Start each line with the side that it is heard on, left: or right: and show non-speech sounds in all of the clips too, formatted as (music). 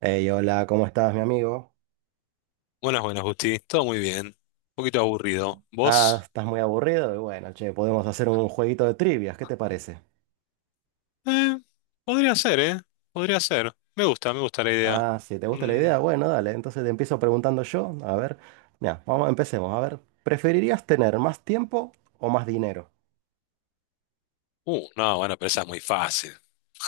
right: Hey, hola, ¿cómo estás, mi amigo?
left: Buenas, buenas, Justi. Todo muy bien. Un poquito aburrido.
right: Ah,
left: ¿Vos?
right: estás muy aburrido. Y bueno, che, podemos hacer un jueguito de trivias, ¿qué te parece?
left: Eh, podría ser, ¿eh? Podría ser. Me gusta la idea.
right: Ah, si te gusta la
left: Mm,
right: idea, bueno, dale. Entonces te empiezo preguntando yo. A ver, mira, vamos, empecemos. A ver, ¿preferirías tener más tiempo o más dinero?
left: No, bueno, pero esa es muy fácil.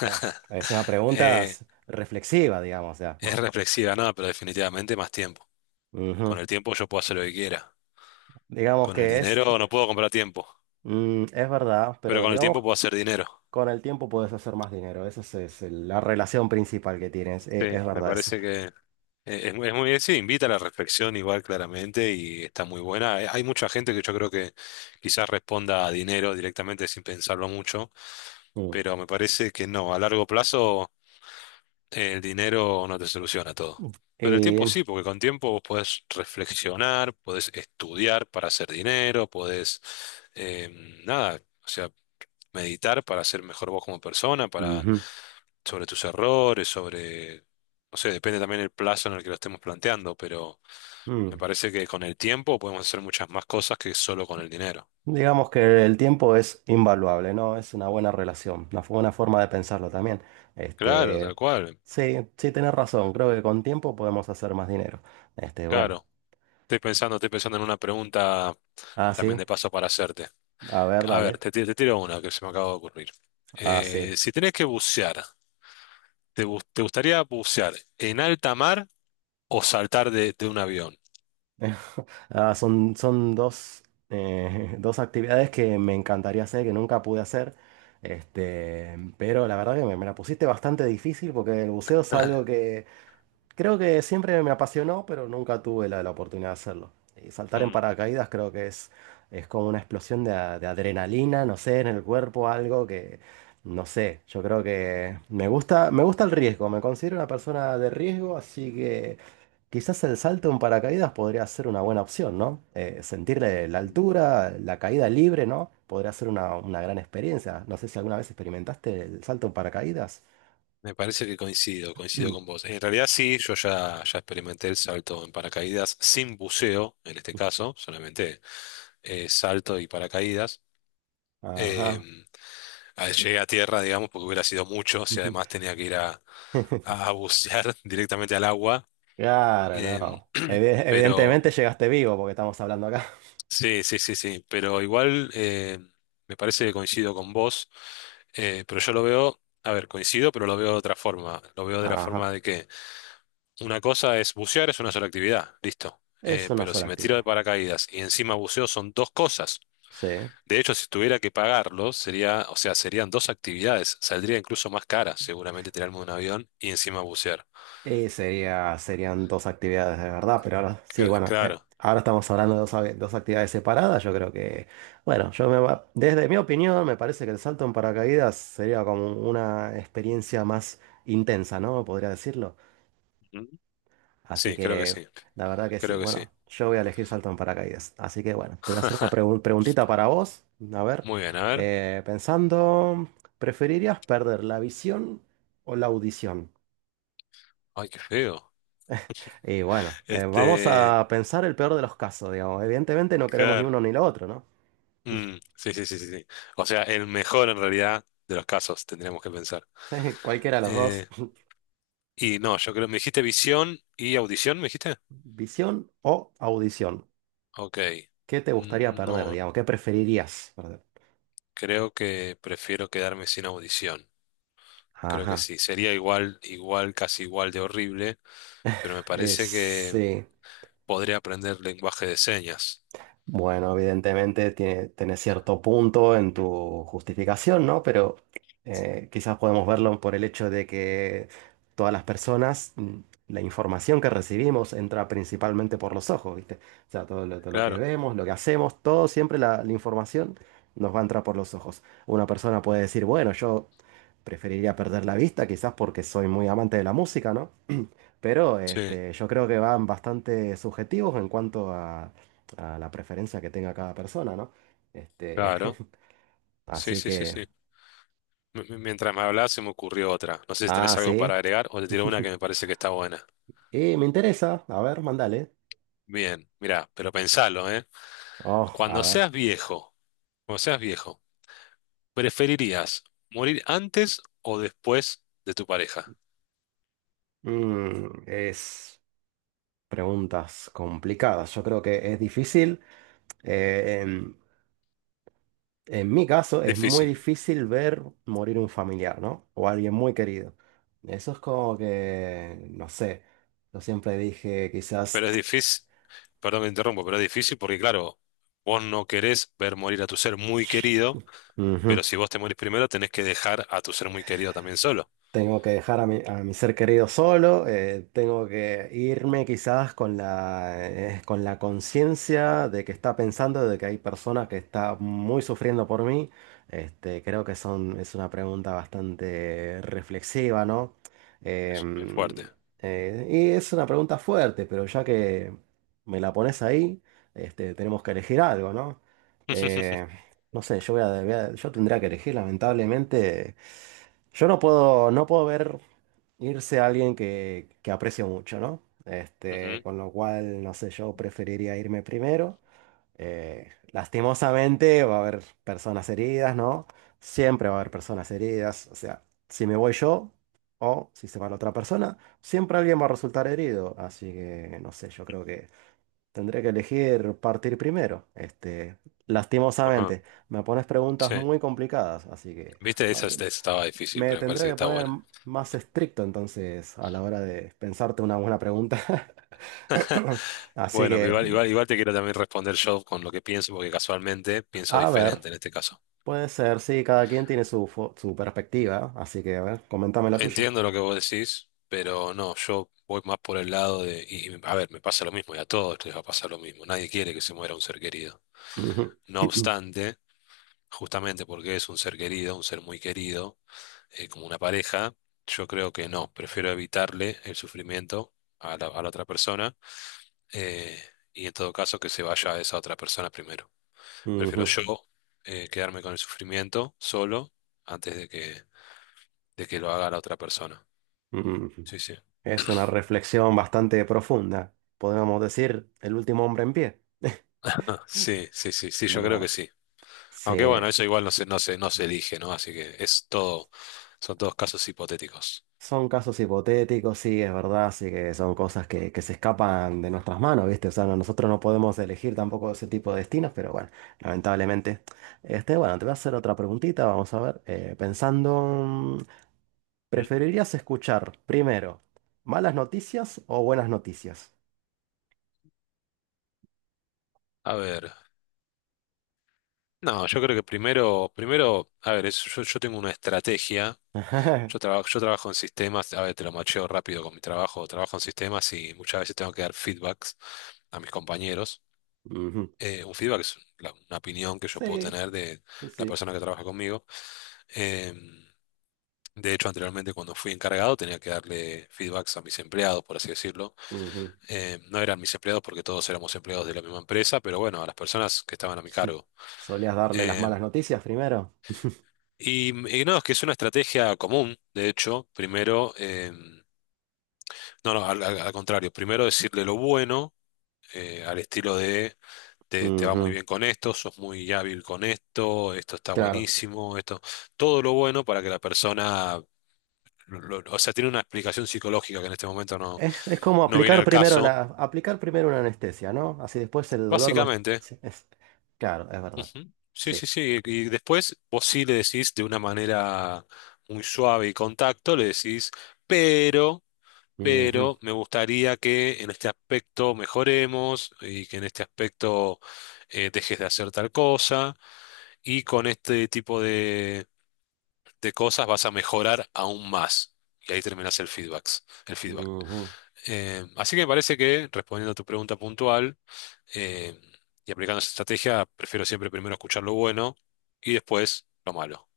right: Es una pregunta
left: Eh,
right: reflexiva, digamos, ya.
left: es reflexiva, nada, pero definitivamente más tiempo.
right: (laughs)
left: Con
right: Ujú.
left: el tiempo yo puedo hacer lo que quiera.
right: Digamos
left: Con el
right: que es,
left: dinero no puedo comprar tiempo,
right: mm, es verdad,
left: pero
right: pero
left: con el
right: digamos,
left: tiempo puedo hacer dinero.
right: con el tiempo puedes hacer más dinero. Esa es la relación principal que tienes.
left: Sí,
right: Es,
left: me
right: verdad eso.
left: parece que sí, invita a la reflexión igual claramente y está muy buena. Hay mucha gente que yo creo que quizás responda a dinero directamente sin pensarlo mucho,
right: Mm.
left: pero me parece que no, a largo plazo el dinero no te soluciona todo. Pero el tiempo
right: Y-
left: sí, porque con tiempo vos podés reflexionar, podés estudiar para hacer dinero, podés, em, nada, o sea, meditar para ser mejor vos como persona, para,
right: ujú.
left: sobre tus errores, sobre, no sé, depende también el plazo en el que lo estemos planteando, pero me
right: Mm.
left: parece que con el tiempo podemos hacer muchas más cosas que solo con el dinero.
right: Digamos que el tiempo es invaluable, ¿no? Es una buena relación, una buena forma de pensarlo también.
left: Claro,
right: Este,
left: tal cual,
right: sí, sí, tenés razón. Creo que con tiempo podemos hacer más dinero. Este, bueno.
left: claro. Estoy pensando en una pregunta
right: Ah,
left: también
right: sí.
left: de paso para hacerte.
right: A ver,
left: A ver,
right: dale.
left: te tiro una que se me acaba de ocurrir.
right: Ah, sí.
left: Si tenés que bucear, te gustaría bucear en alta mar o saltar de un avión?
right: Ah, son, (laughs) dos actividades que me encantaría hacer, que nunca pude hacer. Este, pero la verdad que me la pusiste bastante difícil porque el buceo es algo.
left: (laughs)
right: Creo que siempre me apasionó, pero nunca tuve la oportunidad de hacerlo. Y saltar en
left: Mm,
right: paracaídas creo que es como una explosión de, de adrenalina, no sé, en el cuerpo, algo que, no sé, yo creo que me gusta el riesgo, me considero una persona de riesgo, así que quizás el salto en paracaídas podría ser una buena opción, ¿no? Sentir la altura, la caída libre, ¿no? Podría ser una gran experiencia. No sé si alguna vez experimentaste el salto en paracaídas.
left: me parece que coincido con
right: (clears throat)
left: vos. En realidad sí, yo ya experimenté el salto en paracaídas sin buceo, en este caso, solamente salto y paracaídas.
right: Ajá.
left: Em, Llegué a tierra, digamos, porque hubiera sido mucho si además
right: (laughs)
left: tenía que ir a, a bucear (laughs) directamente al agua.
right: Claro,
left: Em,
right: no.
left: pero
right: Evidentemente llegaste vivo porque estamos hablando acá.
left: sí, sí, sí, sí, pero igual me parece que coincido con vos, pero yo lo veo, a ver, coincido, pero lo veo de otra forma. Lo
right: (laughs)
left: veo de la forma
right: Ajá.
left: de que una cosa es bucear, es una sola actividad, listo.
right: Es una
left: Pero si
right: sola
left: me tiro de
right: actividad.
left: paracaídas y encima buceo son dos cosas.
right: Sí.
left: De hecho, si tuviera que pagarlo, sería, o sea, serían dos actividades. Saldría incluso más cara, seguramente tirarme de un avión y encima bucear.
right: Y sería, serían dos actividades de verdad, pero ahora sí, bueno,
left: Claro.
right: ahora estamos hablando de dos, dos actividades separadas. Yo creo que, bueno, desde mi opinión me parece que el salto en paracaídas sería como una experiencia más intensa, ¿no? Podría decirlo.
left: Ujú.
right: Así
left: Sí, creo que
right: que
left: sí.
right: la verdad que sí.
left: Creo que sí.
right: Bueno, yo voy a elegir salto en paracaídas. Así que bueno, te voy a hacer una
left: (laughs)
right: preguntita para vos. A ver,
left: Muy bien, a ver.
right: pensando, ¿preferirías perder la visión o la audición?
left: Ay, qué feo.
right: Y bueno, vamos
left: Este,
right: a pensar el peor de los casos, digamos. Evidentemente no queremos ni
left: claro.
right: uno ni lo otro, ¿no?
left: Mm, sí, sí, sí, sí, sí. O sea, el mejor en realidad de los casos, tendríamos que pensar.
right: (laughs) Cualquiera de los dos,
left: Eh,
right: (laughs)
left: y no, yo creo, me dijiste visión y audición, ¿me dijiste?
right: visión o audición.
left: Ok.
right: ¿Qué te gustaría
left: Mm,
right: perder,
left: no,
right: digamos? ¿Qué preferirías perder?
left: creo que prefiero quedarme sin audición. Creo que
right: Ajá.
left: sí. Sería igual, igual, casi igual de horrible, pero me parece que
right: Sí.
left: podré aprender lenguaje de señas.
right: Bueno, evidentemente tenés cierto punto en tu justificación, ¿no? Pero quizás podemos
left: Mm.
right: verlo por el hecho de que todas las personas, mm, la información que recibimos entra principalmente por los ojos, ¿viste? O sea, todo lo que
left: Claro,
right: vemos, lo que hacemos, todo siempre la información nos va a entrar por los ojos. Una persona puede decir, bueno, yo preferiría perder la vista, quizás porque soy muy amante de la música, ¿no? Pero
left: sí,
right: este, yo creo que van bastante subjetivos en cuanto a la preferencia que tenga cada persona, ¿no? Este,
left: claro.
right: (laughs)
left: Sí,
right: así
left: sí, sí,
right: que,
left: sí. Mientras me hablabas se me ocurrió otra. No sé si
right: ah,
left: tenés algo
right: sí.
left: para agregar o te tiro una que me
right: (laughs)
left: parece que está buena.
right: Y me interesa, a ver, mandale.
left: Bien, mirá, pero pensalo, ¿eh?
right: Oh, a
left: Cuando
right: ver.
left: seas viejo, cuando seas viejo, ¿preferirías morir antes o después de tu pareja?
right: Mm, es preguntas complicadas. Yo creo que es difícil. En en, mi caso, es muy
left: Difícil.
right: difícil ver morir un familiar, ¿no? O alguien muy querido. Eso es como que, no sé. Yo siempre dije, quizás.
left: Pero es difícil, perdón que te interrumpo, pero es difícil porque, claro, vos no querés ver morir a tu ser muy querido,
right: Ujú.
left: pero si vos te morís primero, tenés que dejar a tu ser muy querido también solo.
right: Tengo que dejar a a mi ser querido solo, tengo que irme quizás con con la conciencia de que está pensando, de que hay personas que están muy sufriendo por mí. Este, es una pregunta bastante reflexiva, ¿no?
left: Es
right: Em,
left: fuerte.
right: y es una pregunta fuerte, pero ya que me la pones ahí, este, tenemos que elegir algo, ¿no? Eh,
left: (laughs)
right: no sé, yo voy a, voy a- yo tendría que elegir lamentablemente. Yo no puedo, No puedo ver irse a alguien que aprecio mucho, ¿no? Este,
left: Ujú,
right: con lo cual, no sé, yo preferiría irme primero. Lastimosamente va a haber personas heridas, ¿no? Siempre va a haber personas heridas. O sea, si me voy yo o si se va la otra persona, siempre alguien va a resultar herido. Así que, no sé, yo creo que tendré que elegir partir primero. Este,
left: ajá,
right: lastimosamente, me pones preguntas
left: sí.
right: muy complicadas, así que...
left: Viste, esa estaba difícil,
right: Me
left: pero me
right: tendré
left: parece que
right: que
left: está
right: poner
left: buena.
right: más estricto entonces a la hora de pensarte una buena pregunta. (laughs) Así
left: Bueno, pero
right: que,
left: igual, igual, igual te quiero también responder yo con lo que pienso, porque casualmente pienso
right: a ver,
left: diferente en este caso.
right: puede ser, sí, cada quien tiene su perspectiva, así que, a ver, coméntame la tuya.
left: Entiendo lo que vos decís, pero no, yo voy más por el lado de, a ver, me pasa lo mismo y a todos les va a pasar lo mismo. Nadie quiere que se muera un ser querido.
right: Ujú,
left: No
right: (clears throat)
left: obstante, justamente porque es un ser querido, un ser muy querido, como una pareja, yo creo que no, prefiero evitarle el sufrimiento a a la otra persona eh, y en todo caso que se vaya a esa otra persona primero. Prefiero
right: ujú,
left: yo quedarme con el sufrimiento solo antes de que lo haga la otra persona.
right: ujú.
left: Sí, sí.
right: Es una reflexión bastante profunda. Podríamos decir, el último hombre en pie.
left: Ah, sí, sí, sí, sí, yo creo que
right: No,
left: sí.
right: sí.
left: Aunque bueno, eso igual no se elige, ¿no? Así que es todo, son todos casos hipotéticos.
right: Son casos hipotéticos, sí, es verdad, sí que son cosas que se escapan de nuestras manos, ¿viste? O sea, nosotros no podemos elegir tampoco ese tipo de destinos, pero bueno, lamentablemente. Este, bueno, te voy a hacer otra preguntita, vamos a ver. Eh, pensando, mm,
left: Mm.
right: ¿preferirías escuchar primero malas noticias o buenas noticias?
left: A ver, no, yo creo que primero, primero, yo tengo una estrategia,
right: (laughs)
left: yo trabajo en sistemas, a ver, te lo macheo rápido con mi trabajo, trabajo en sistemas y muchas veces tengo que dar feedbacks a mis compañeros.
right: Ujú.
left: Un feedback es una opinión que yo puedo
right: Sí,
left: tener de
right: sí,
left: la
right: sí.
left: persona que trabaja conmigo. Em, de hecho, anteriormente cuando fui encargado tenía que darle feedbacks a mis empleados, por así decirlo.
right: Ujú. (laughs)
left: No eran mis empleados porque todos éramos empleados de la misma empresa, pero bueno, a las personas que estaban a mi
right: Sí.
left: cargo.
right: ¿Solías darle las
left: Eh,
right: malas noticias primero?
left: y no, es que es una estrategia común, de hecho, primero, no, no, al, al- al contrario, primero decirle lo bueno, al estilo de te va muy
right: Ujú.
left: bien con esto, sos muy hábil con esto, esto está
right: Claro.
left: buenísimo, esto, todo lo bueno para que la persona, o sea, tiene una explicación psicológica que en este momento no,
right: Es como
left: no viene
right: aplicar
left: al
right: primero
left: caso.
right: aplicar primero una anestesia, ¿no? Así después el dolor no es,
left: Básicamente.
right: sí, claro, es verdad.
left: Ujú. Sí,
right: Sí.
left: sí, sí. Y después vos sí le decís de una manera muy suave y con tacto, le decís, pero,
right: Ujú,
left: pero me gustaría que en este aspecto mejoremos y que en este aspecto dejes de hacer tal cosa y con este tipo de cosas vas a mejorar aún más. Y ahí terminás el feedback.
right: ujú.
left: Así que me parece que, respondiendo a tu pregunta puntual, eh, y aplicando esa estrategia, prefiero siempre primero escuchar lo bueno y después lo malo,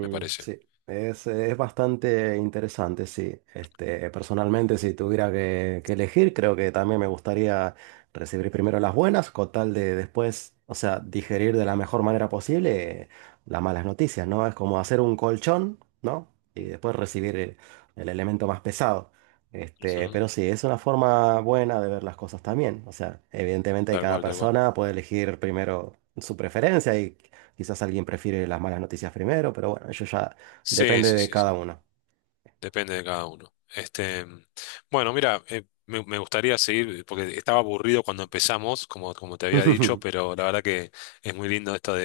left: me parece.
right: sí, es bastante interesante, sí. Este, personalmente, si tuviera que elegir, creo que también me gustaría recibir primero las buenas, con tal de después, o sea, digerir de la mejor manera posible las malas noticias, ¿no? Es como hacer un colchón, ¿no? Y después recibir el elemento más pesado. Este,
left: Ujú.
right: pero sí, es una forma buena de ver las cosas también. O sea, evidentemente
left: Tal
right: cada
left: cual, tal cual.
right: persona puede elegir primero su preferencia y... Quizás alguien prefiere las malas noticias primero, pero bueno, eso ya
left: Sí,
right: depende
left: sí,
right: de
left: sí, sí.
right: cada uno.
left: Depende de cada uno. Este, bueno, mira, me gustaría seguir, porque estaba aburrido cuando empezamos, como, como te había dicho,
right: (laughs)
left: pero la verdad que es muy lindo esto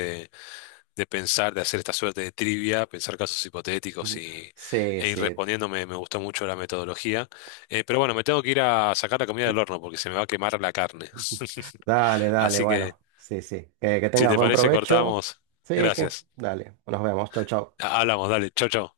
left: de pensar, de hacer esta suerte de trivia, pensar casos hipotéticos y,
right: Sí,
left: e ir
right: sí.
left: respondiéndome. Me gustó mucho la metodología. Pero bueno, me tengo que ir a sacar la comida del horno porque se me va a quemar la carne.
right: Dale,
left: (laughs)
right: dale,
left: Así que,
right: bueno. Sí, sí. Que
left: si
right: tengas
left: te
right: buen
left: parece,
right: provecho.
left: cortamos.
right: Sí, que.
left: Gracias.
right: Dale. Nos vemos. Chau, chau.
left: Hablamos, dale. Chau, chau.